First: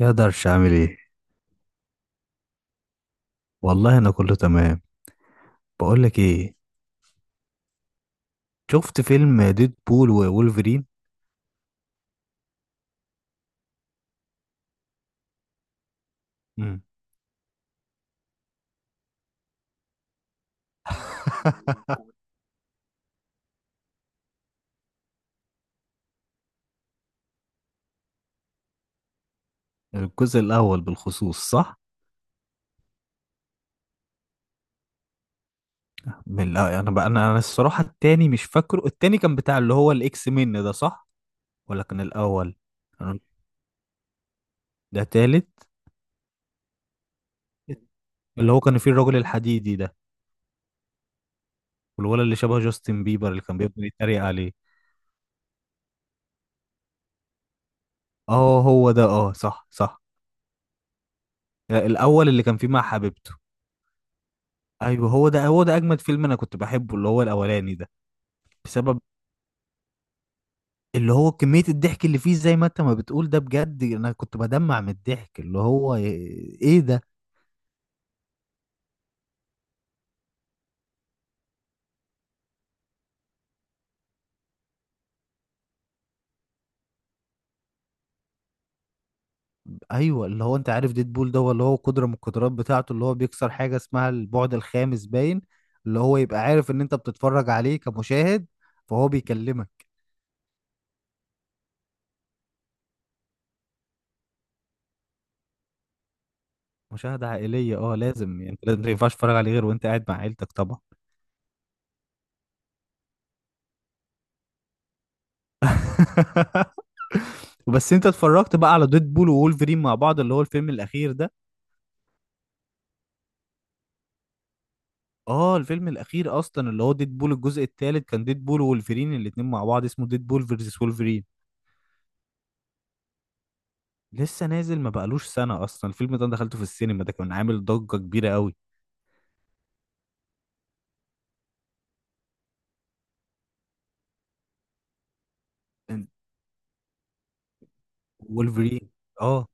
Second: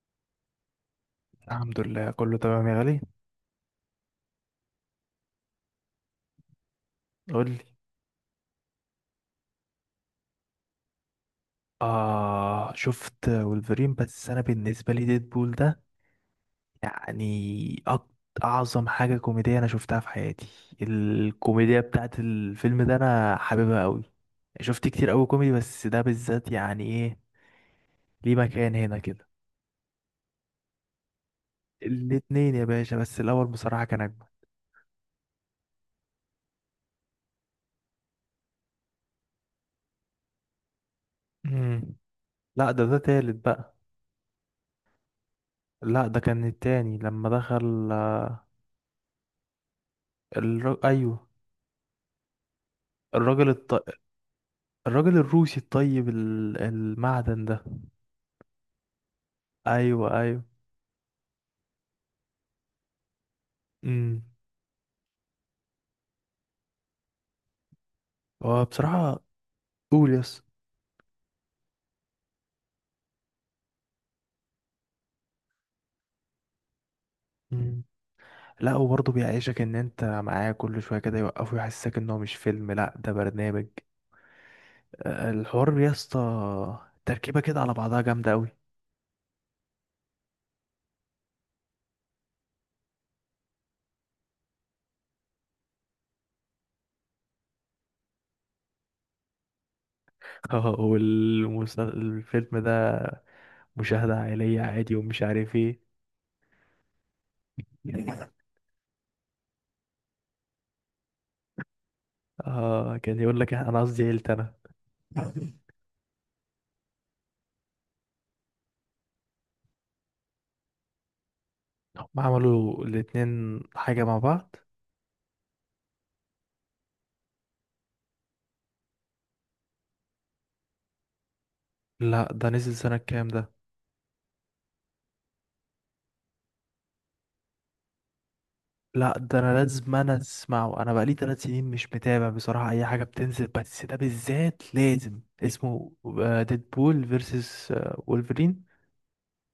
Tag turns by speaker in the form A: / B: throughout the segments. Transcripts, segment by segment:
A: يقدرش اعمل ايه.
B: الحمد لله، كله تمام يا غالي.
A: والله انا كله تمام. بقول لك ايه،
B: قول لي.
A: شفت فيلم ديد بول وولفرين.
B: آه، شفت ولفرين، بس أنا بالنسبة لي ديدبول ده
A: مم.
B: يعني أك- أعظم حاجة كوميدية أنا شفتها في حياتي. الكوميديا بتاعت الفيلم ده أنا حاببها أوي. شفت كتير أوي كوميدي، بس ده بالذات يعني إيه، ليه مكان هنا كده.
A: الجزء الاول بالخصوص صح.
B: الاتنين يا باشا، بس الأول بصراحة كان أجمل.
A: انا الصراحه التاني مش فاكره، التاني كان بتاع اللي هو الاكس من ده صح،
B: مم.
A: ولا كان الاول؟
B: لا، ده
A: أنا-
B: تالت بقى.
A: ده تالت،
B: لا، ده كان التاني لما دخل،
A: اللي هو كان فيه الراجل الحديدي ده،
B: أيوه.
A: والولد اللي شبه جاستن بيبر اللي
B: الراجل
A: كان بيفضل
B: الط...
A: يتريق عليه.
B: الراجل الروسي الطيب المعدن ده.
A: اه هو ده، اه صح صح.
B: ايوه ايوه.
A: لا، الاول اللي كان فيه مع حبيبته.
B: امم.
A: ايوه هو ده، هو ده اجمد فيلم انا كنت بحبه اللي هو الاولاني ده.
B: هو
A: بسبب
B: بصراحه. قول يس.
A: اللي هو كمية الضحك اللي فيه، زي ما انت ما بتقول ده، بجد انا كنت بدمع من الضحك اللي هو ايه ده.
B: امم. لا، وبرضه بيعيشك ان انت معاه، كل شويه كده يوقفه يحسسك ان هو مش فيلم، لا ده برنامج. آه، الحوار يا اسطى، تركيبه كده على بعضها جامده قوي.
A: ايوه، اللي هو انت عارف ديدبول ده هو اللي هو قدرة من القدرات بتاعته اللي هو بيكسر حاجة اسمها البعد الخامس باين، اللي هو يبقى عارف ان انت بتتفرج عليه كمشاهد، فهو بيكلمك.
B: والفيلم ده مشاهده عائليه عادي ومش عارف ايه.
A: مشاهدة عائلية اه لازم، يعني انت لازم، ما ينفعش تتفرج عليه غير وانت قاعد مع عيلتك طبعا.
B: اه، كان يقول لك إيه، انا قصدي عيلتي انا.
A: بس انت اتفرجت بقى على ديدبول وولفرين مع بعض اللي هو الفيلم الاخير ده؟
B: هم عملوا الاتنين حاجه مع بعض؟
A: اه الفيلم الاخير اصلا اللي هو ديد بول الجزء الثالث، كان ديد بول وولفرين الاتنين مع بعض، اسمه ديد بول فيرسس وولفرين.
B: لا ده نزل سنه كام ده؟
A: لسه نازل، ما بقالوش سنه اصلا. الفيلم ده أنا دخلته في السينما، ده كان عامل ضجه كبيره قوي.
B: لا ده انا لازم، انا اسمعه، انا بقالي 3 سنين مش متابع بصراحة اي حاجة بتنزل، بس ده بالذات لازم اسمه.
A: إن-
B: ديدبول فيرسس وولفرين.
A: وولفرين. اه.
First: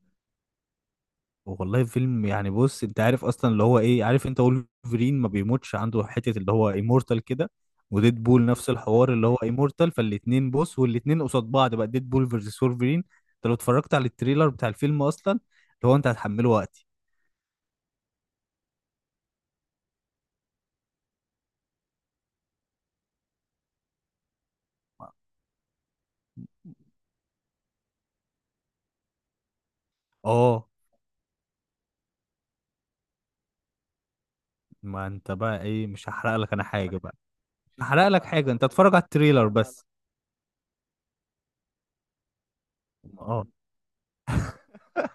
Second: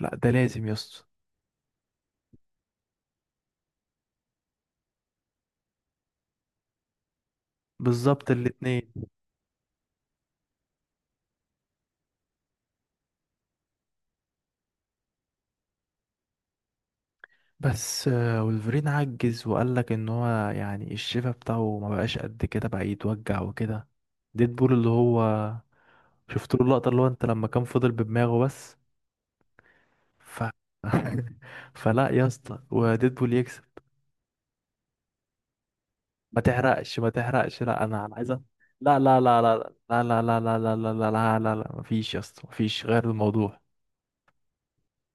B: لا ده لازم يا اسطى.
A: والله فيلم، يعني بص انت عارف اصلا اللي هو ايه، عارف انت وولفرين ما بيموتش، عنده حته اللي هو ايمورتال كده. وديد
B: بالظبط
A: بول نفس
B: الاتنين.
A: الحوار اللي هو ايمورتال، فالاتنين بص، والاتنين قصاد بعض بقى، ديد بول فيرسس وولفرين. انت لو اتفرجت على التريلر بتاع الفيلم اصلا اللي هو انت هتحمله وقتي.
B: بس آه، وولفرين عجز وقال لك ان هو يعني الشفا بتاعه ما بقاش قد كده بقى، يتوجع وكده. ديدبول اللي هو، شفت له اللقطة اللي هو انت لما كان فضل بدماغه بس. ف...
A: اه.
B: فلا يا اسطى، وديدبول يكسب.
A: ما انت بقى ايه، مش هحرق
B: ما
A: لك انا حاجه
B: تحرقش ما
A: بقى.
B: تحرقش،
A: مش
B: لا انا
A: هحرق
B: انا
A: لك
B: عايز
A: حاجه، انت اتفرج
B: لا
A: على
B: لا لا
A: التريلر
B: لا
A: بس.
B: لا لا لا لا لا لا لا لا لا لا، مفيش يا اسطى، مفيش غير
A: اه.
B: الموضوع.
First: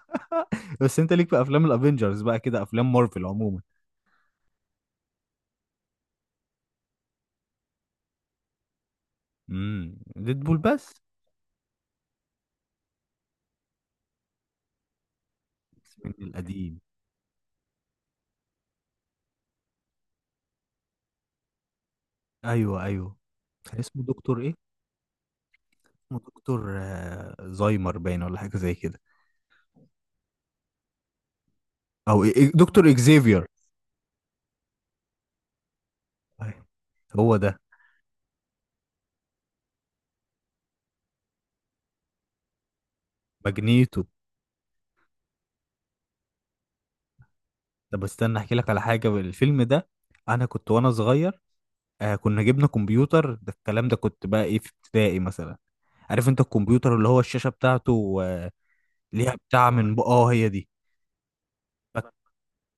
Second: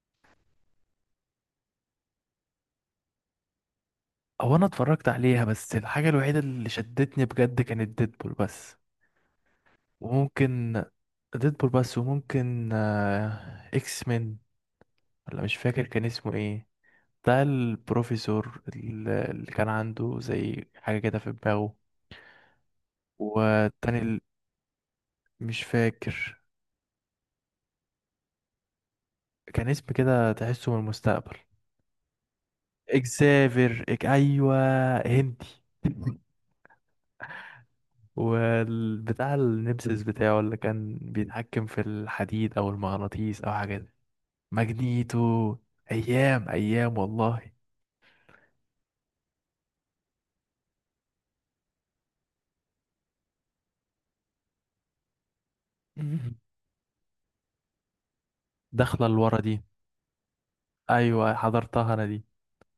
A: بس انت ليك في افلام الافينجرز بقى كده، افلام مارفل عموما؟
B: هو انا اتفرجت عليها، بس الحاجة الوحيدة اللي شدتني بجد كانت ديدبول بس.
A: امم، ديدبول
B: وممكن
A: بس.
B: ديدبول بس، وممكن آه، اكس مين، ولا مش فاكر
A: بس
B: كان
A: من
B: اسمه ايه.
A: القديم.
B: بتاع البروفيسور اللي كان عنده زي حاجة كده في دماغه.
A: ايوه ايوه. كان
B: والتاني
A: اسمه
B: ال-
A: دكتور ايه؟
B: مش
A: اسمه
B: فاكر،
A: دكتور زايمر باين ولا حاجه زي كده.
B: كان اسم كده تحسه من المستقبل.
A: او إيه- إيه، دكتور اكزيفير.
B: اكسافير، ايوه. هندي.
A: أيوة، هو ده.
B: والبتاع النمسيس بتاعه اللي كان بيتحكم في الحديد او المغناطيس او حاجه دي.
A: ماجنيتو.
B: ماجنيتو. ايام ايام والله.
A: طب استنى احكي لك على حاجه. الفيلم ده انا كنت وانا صغير، آه كنا جبنا كمبيوتر، ده الكلام ده كنت بقى ايه في ابتدائي مثلا. عارف انت الكمبيوتر اللي هو الشاشة بتاعته
B: داخله
A: ليها
B: لورا دي.
A: بتاع اه هي دي.
B: ايوه حضرتها انا
A: فك-
B: دي.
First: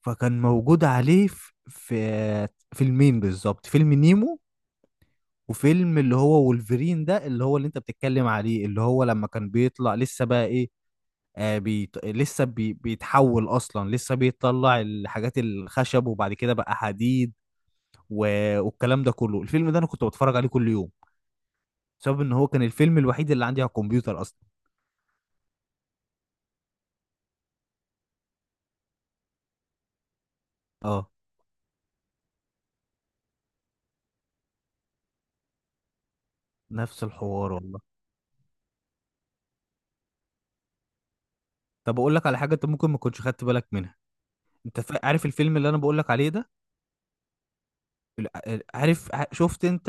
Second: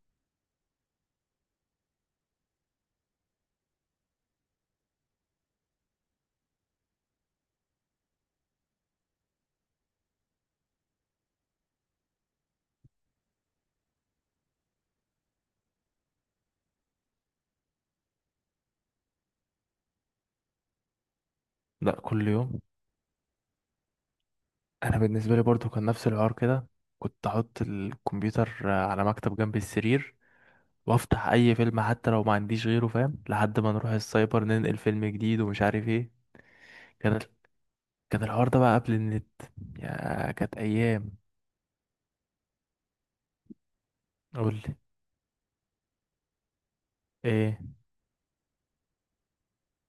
A: فكان موجود عليه في فيلمين بالظبط، فيلم نيمو وفيلم اللي هو وولفرين ده، اللي هو اللي انت بتتكلم عليه، اللي هو لما كان بيطلع لسه بقى ايه، آه بيتحول اصلا، لسه بيطلع الحاجات الخشب وبعد كده بقى حديد، و... والكلام ده كله. الفيلم ده انا كنت بتفرج عليه كل يوم،
B: لا،
A: بسبب
B: كل
A: ان هو
B: يوم.
A: كان الفيلم الوحيد اللي عندي على الكمبيوتر اصلا.
B: انا بالنسبه لي برضو كان نفس الحوار كده، كنت احط الكمبيوتر على مكتب جنب السرير،
A: اه
B: وافتح اي فيلم حتى لو ما عنديش غيره فاهم، لحد ما نروح السايبر ننقل فيلم جديد ومش عارف ايه.
A: نفس
B: كان
A: الحوار والله.
B: كان الحوار ده بقى قبل النت. يا كانت ايام.
A: طب اقول لك على حاجه انت ممكن ما كنتش خدت بالك منها.
B: قول لي.
A: انت عارف الفيلم اللي انا بقول لك عليه ده،
B: ايه
A: شفت انت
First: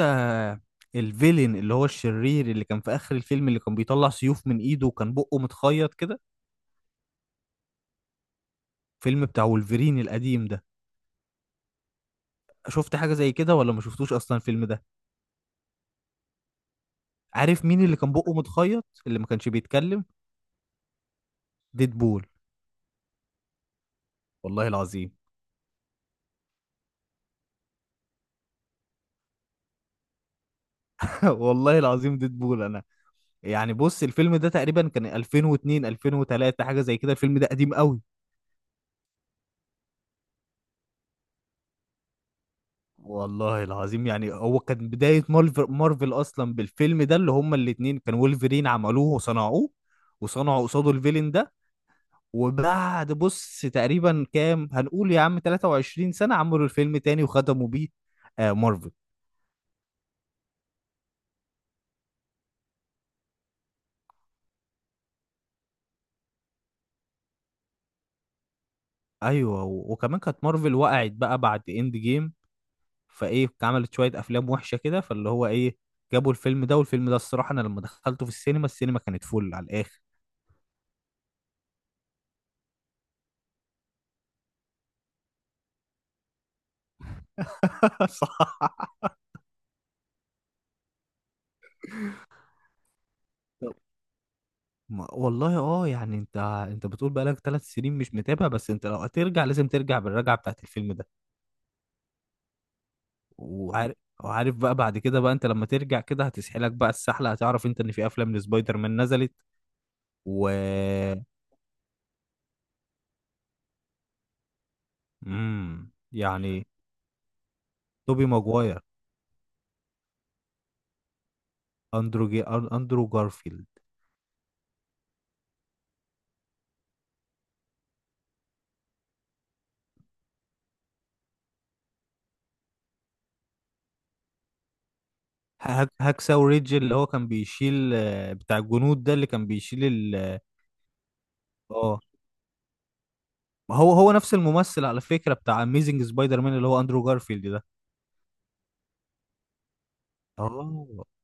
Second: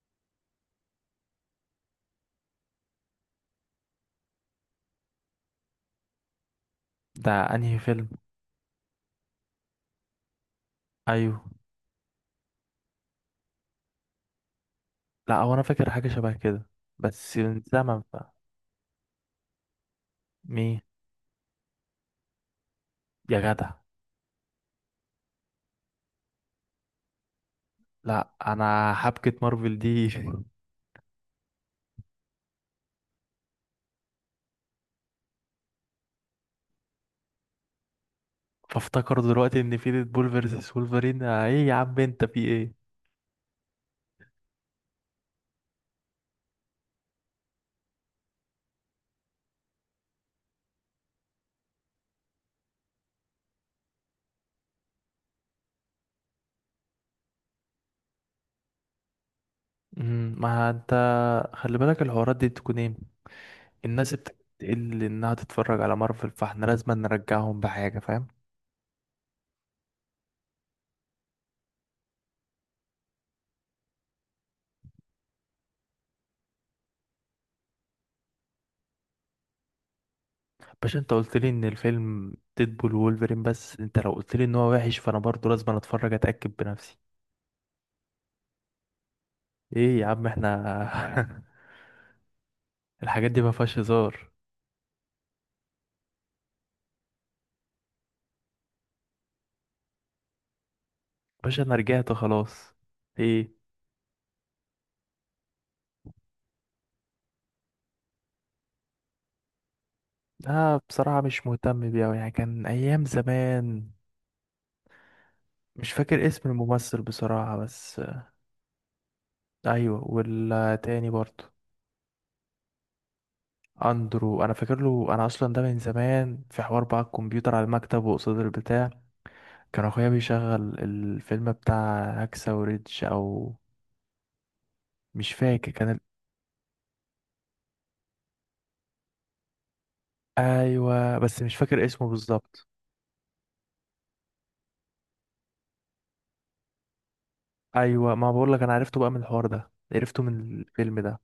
A: الفيلن اللي هو الشرير اللي كان في اخر الفيلم اللي كان بيطلع سيوف من ايده وكان بقه متخيط كده،
B: ده، انهي فيلم؟
A: فيلم بتاع وولفرين القديم ده؟
B: ايوه.
A: شفت حاجه زي كده ولا ما شفتوش اصلا الفيلم ده؟
B: لا، هو انا فاكر حاجه شبه كده، بس من
A: عارف مين اللي
B: زمن
A: كان بقه
B: بقى.
A: متخيط اللي ما كانش بيتكلم؟
B: مين؟
A: ديدبول.
B: يا جدع،
A: والله العظيم.
B: لا انا حبكه مارفل دي.
A: والله العظيم ديدبول انا. يعني بص الفيلم ده تقريبا كان 2002 2003 حاجه زي كده، الفيلم ده قديم قوي.
B: فافتكر دلوقتي ان في ديدبول فيرسس وولفرين، ايه يا عم انت في ايه؟
A: والله العظيم يعني هو كان بداية مارفل، مارفل أصلا بالفيلم ده اللي هما الاتنين، كان وولفرين عملوه وصنعوه، وصنعوا قصاده الفيلن ده. وبعد بص تقريبا كام هنقول يا عم، 23 سنة، عملوا الفيلم تاني وختموا بيه آه مارفل.
B: مم، ما انت خلي بالك الحوارات دي تكون ايه، الناس بتقل انها تتفرج على مارفل، فاحنا لازم نرجعهم بحاجه فاهم.
A: أيوه، وكمان كانت مارفل وقعت بقى بعد إند جيم، فإيه عملت شوية أفلام وحشة كده، فاللي هو إيه جابوا الفيلم ده. والفيلم ده الصراحة أنا لما دخلته في السينما، السينما كانت فل على الآخر.
B: باش، انت قلت لي ان الفيلم ديدبول وولفرين، بس انت لو قلت لي ان هو وحش فانا برضو لازم أنا اتفرج اتاكد بنفسي.
A: صح.
B: ايه يا عم احنا. الحاجات دي ما فيهاش هزار.
A: والله اه، يعني انت، انت بتقول بقالك 3 سنين مش متابع، بس انت لو هترجع لازم ترجع بالرجعه بتاعت الفيلم ده.
B: باشا انا رجعت خلاص. ايه.
A: وعارف، وعارف بقى بعد كده بقى انت لما ترجع كده هتسحلك بقى السحله، هتعرف انت ان في افلام لسبايدر مان نزلت و...
B: اه، بصراحه مش مهتم بيه أوي، يعني كان ايام زمان. مش فاكر اسم
A: يعني،
B: الممثل بصراحه بس.
A: توبي ماجواير.
B: ايوه، والتاني برضو.
A: اندرو جارفيلد.
B: اندرو، انا فاكر له، انا اصلا ده من زمان، في حوار بقى الكمبيوتر على المكتب وقصاد البتاع، كان اخويا بيشغل الفيلم بتاع هاكسا وريدج، او مش فاكر كان
A: هاكساو ريدج اللي هو كان بيشيل بتاع الجنود ده، اللي كان بيشيل
B: ايوه، بس مش فاكر
A: اه.
B: اسمه بالظبط.
A: ما هو هو نفس الممثل على فكره، بتاع اميزنج سبايدر مان، اللي هو اندرو جارفيلد ده.
B: ايوه، ما بقول لك انا عرفته بقى من الحوار ده، عرفته من الفيلم
A: اه
B: ده.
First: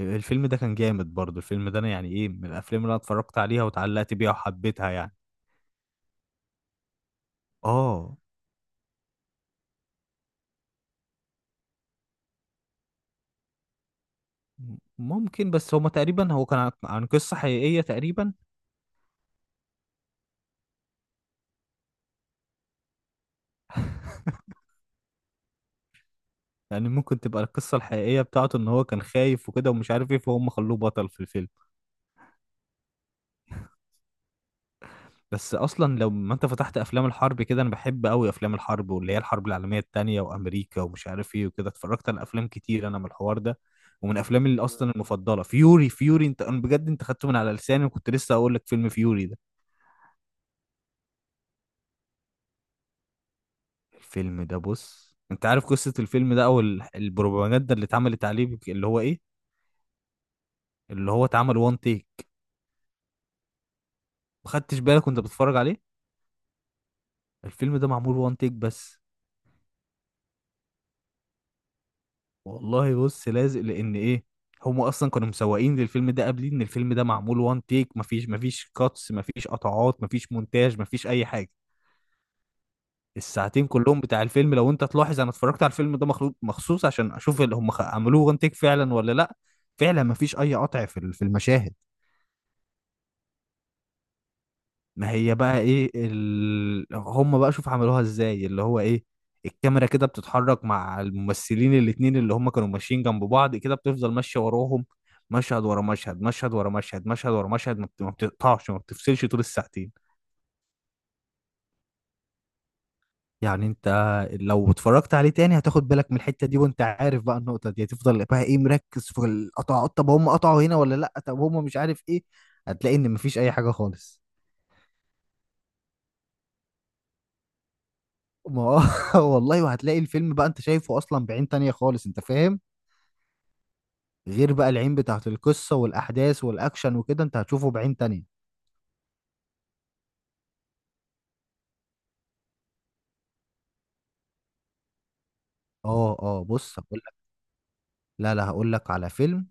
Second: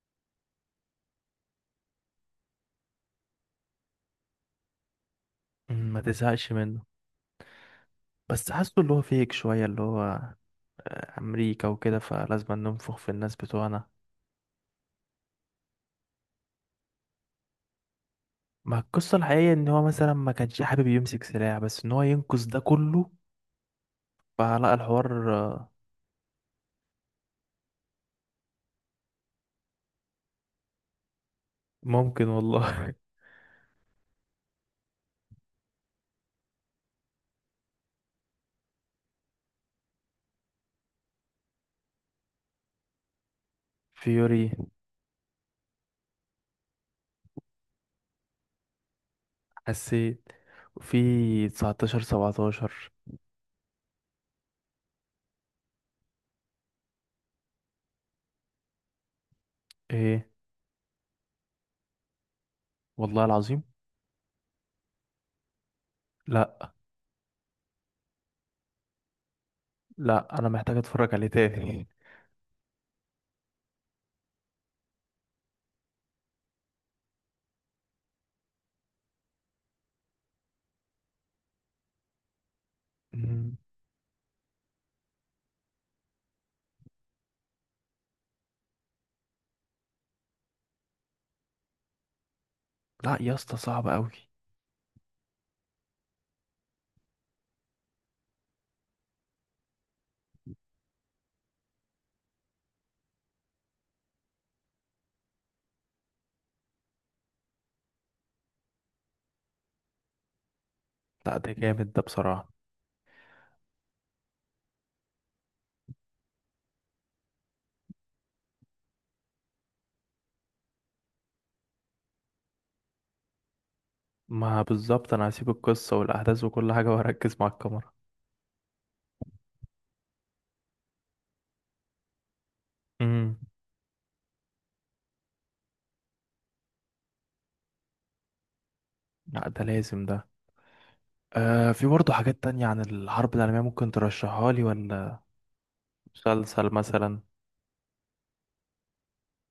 A: الفيلم ده كان جامد برضه. الفيلم ده انا يعني ايه، من الافلام اللي انا اتفرجت عليها واتعلقت بيها وحبيتها يعني.
B: مم، ما تزهقش منه.
A: اه.
B: بس حاسه اللي هو فيك شويه، اللي هو امريكا وكده، فلازم ننفخ في الناس بتوعنا.
A: ممكن، بس هما تقريبا هو كان عن عن قصة حقيقية تقريبا.
B: ما القصه الحقيقيه ان هو مثلا ما كانش حابب يمسك سلاح، بس ان هو ينقذ ده كله. فلا، الحوار آه،
A: يعني ممكن تبقى القصة الحقيقية بتاعته ان هو كان خايف وكده ومش عارف ايه، فهم خلوه بطل في الفيلم.
B: ممكن والله.
A: بس اصلا لو ما انت فتحت افلام الحرب كده، انا بحب قوي افلام الحرب واللي هي الحرب العالمية التانية وامريكا ومش عارف ايه وكده. اتفرجت على افلام كتير انا من الحوار ده، ومن افلامي
B: فيوري،
A: اللي اصلا المفضلة فيوري. فيوري انت انا بجد انت خدته من على لساني، وكنت لسه اقول لك فيلم فيوري ده.
B: حسيت. في 1917.
A: الفيلم ده بص انت عارف قصة الفيلم ده او البروباجندا اللي اتعملت عليه اللي هو ايه،
B: ايه.
A: اللي هو اتعمل وان تيك.
B: والله العظيم.
A: ما خدتش بالك وانت بتتفرج عليه؟
B: لا،
A: الفيلم ده معمول وان تيك بس.
B: لا انا محتاج اتفرج عليه تاني.
A: والله بص لازق لان ايه، هم اصلا كانوا مسوقين للفيلم ده قبلين ان الفيلم ده معمول وان تيك، مفيش كاتس، مفيش قطعات، مفيش مونتاج، مفيش اي حاجة.
B: مم.
A: الساعتين كلهم بتاع الفيلم لو انت تلاحظ، انا اتفرجت على الفيلم ده مخلوق مخصوص عشان اشوف اللي هم عملوه وان تيك فعلا ولا لا. فعلا مفيش اي قطع في في المشاهد.
B: لا يا اسطى صعب قوي.
A: ما هي بقى ايه هم بقى شوف عملوها ازاي اللي هو ايه، الكاميرا كده بتتحرك مع الممثلين الاتنين اللي هم كانوا ماشيين جنب بعض كده، بتفضل ماشية وراهم مشهد ورا مشهد، مشهد ورا مشهد، مشهد ورا مشهد، ما بتقطعش، ما بتفصلش طول الساعتين.
B: لا ده جامد ده بصراحة.
A: يعني انت لو اتفرجت عليه تاني هتاخد بالك من الحتة دي، وانت عارف بقى النقطة دي هتفضل بقى ايه مركز في القطع، طب هم قطعوا هنا ولا لا، طب هم مش عارف ايه، هتلاقي ان مفيش اي حاجة خالص.
B: ما بالظبط، انا هسيب القصة والاحداث وكل حاجة واركز مع الكاميرا.
A: ما هو- والله وهتلاقي الفيلم بقى انت شايفه اصلا بعين تانية خالص، انت فاهم،
B: امم.
A: غير بقى العين بتاعت القصة والاحداث والاكشن وكده، انت هتشوفه بعين تانية.
B: لا ده لازم ده. آه، في برضه حاجات تانية عن الحرب العالمية ممكن ترشحها لي ولا؟
A: اه اه
B: مسلسل
A: بص هقول لك.
B: مثلا.
A: لا لا هقول لك على فيلم،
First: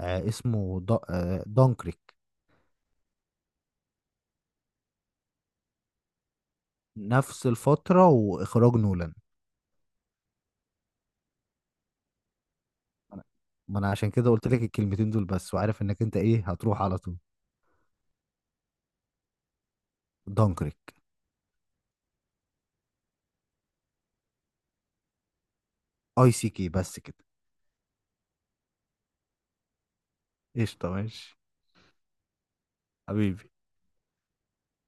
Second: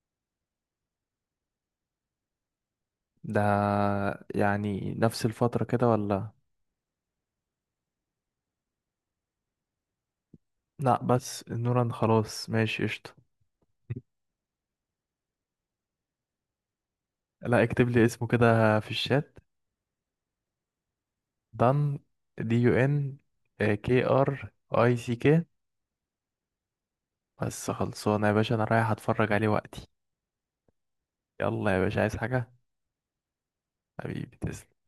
A: آه اسمه دا آه دانكريك.
B: ده يعني نفس الفترة كده ولا؟
A: نفس الفترة واخراج نولان.
B: لا، بس نوران خلاص، ماشي قشطة.
A: أنا- ما انا عشان كده قلت لك الكلمتين دول بس، وعارف انك انت ايه هتروح على طول.
B: لا، اكتب لي اسمه كده في الشات.
A: دانكريك.
B: دان. DUN. KR. ECK.
A: اي سي كي بس كده.
B: بس خلصانه يا باشا، انا رايح اتفرج عليه وقتي.
A: قشطة ماشي.
B: يلا يا باشا، عايز حاجه؟
A: حبيبي.
B: حبيبي. تسلم.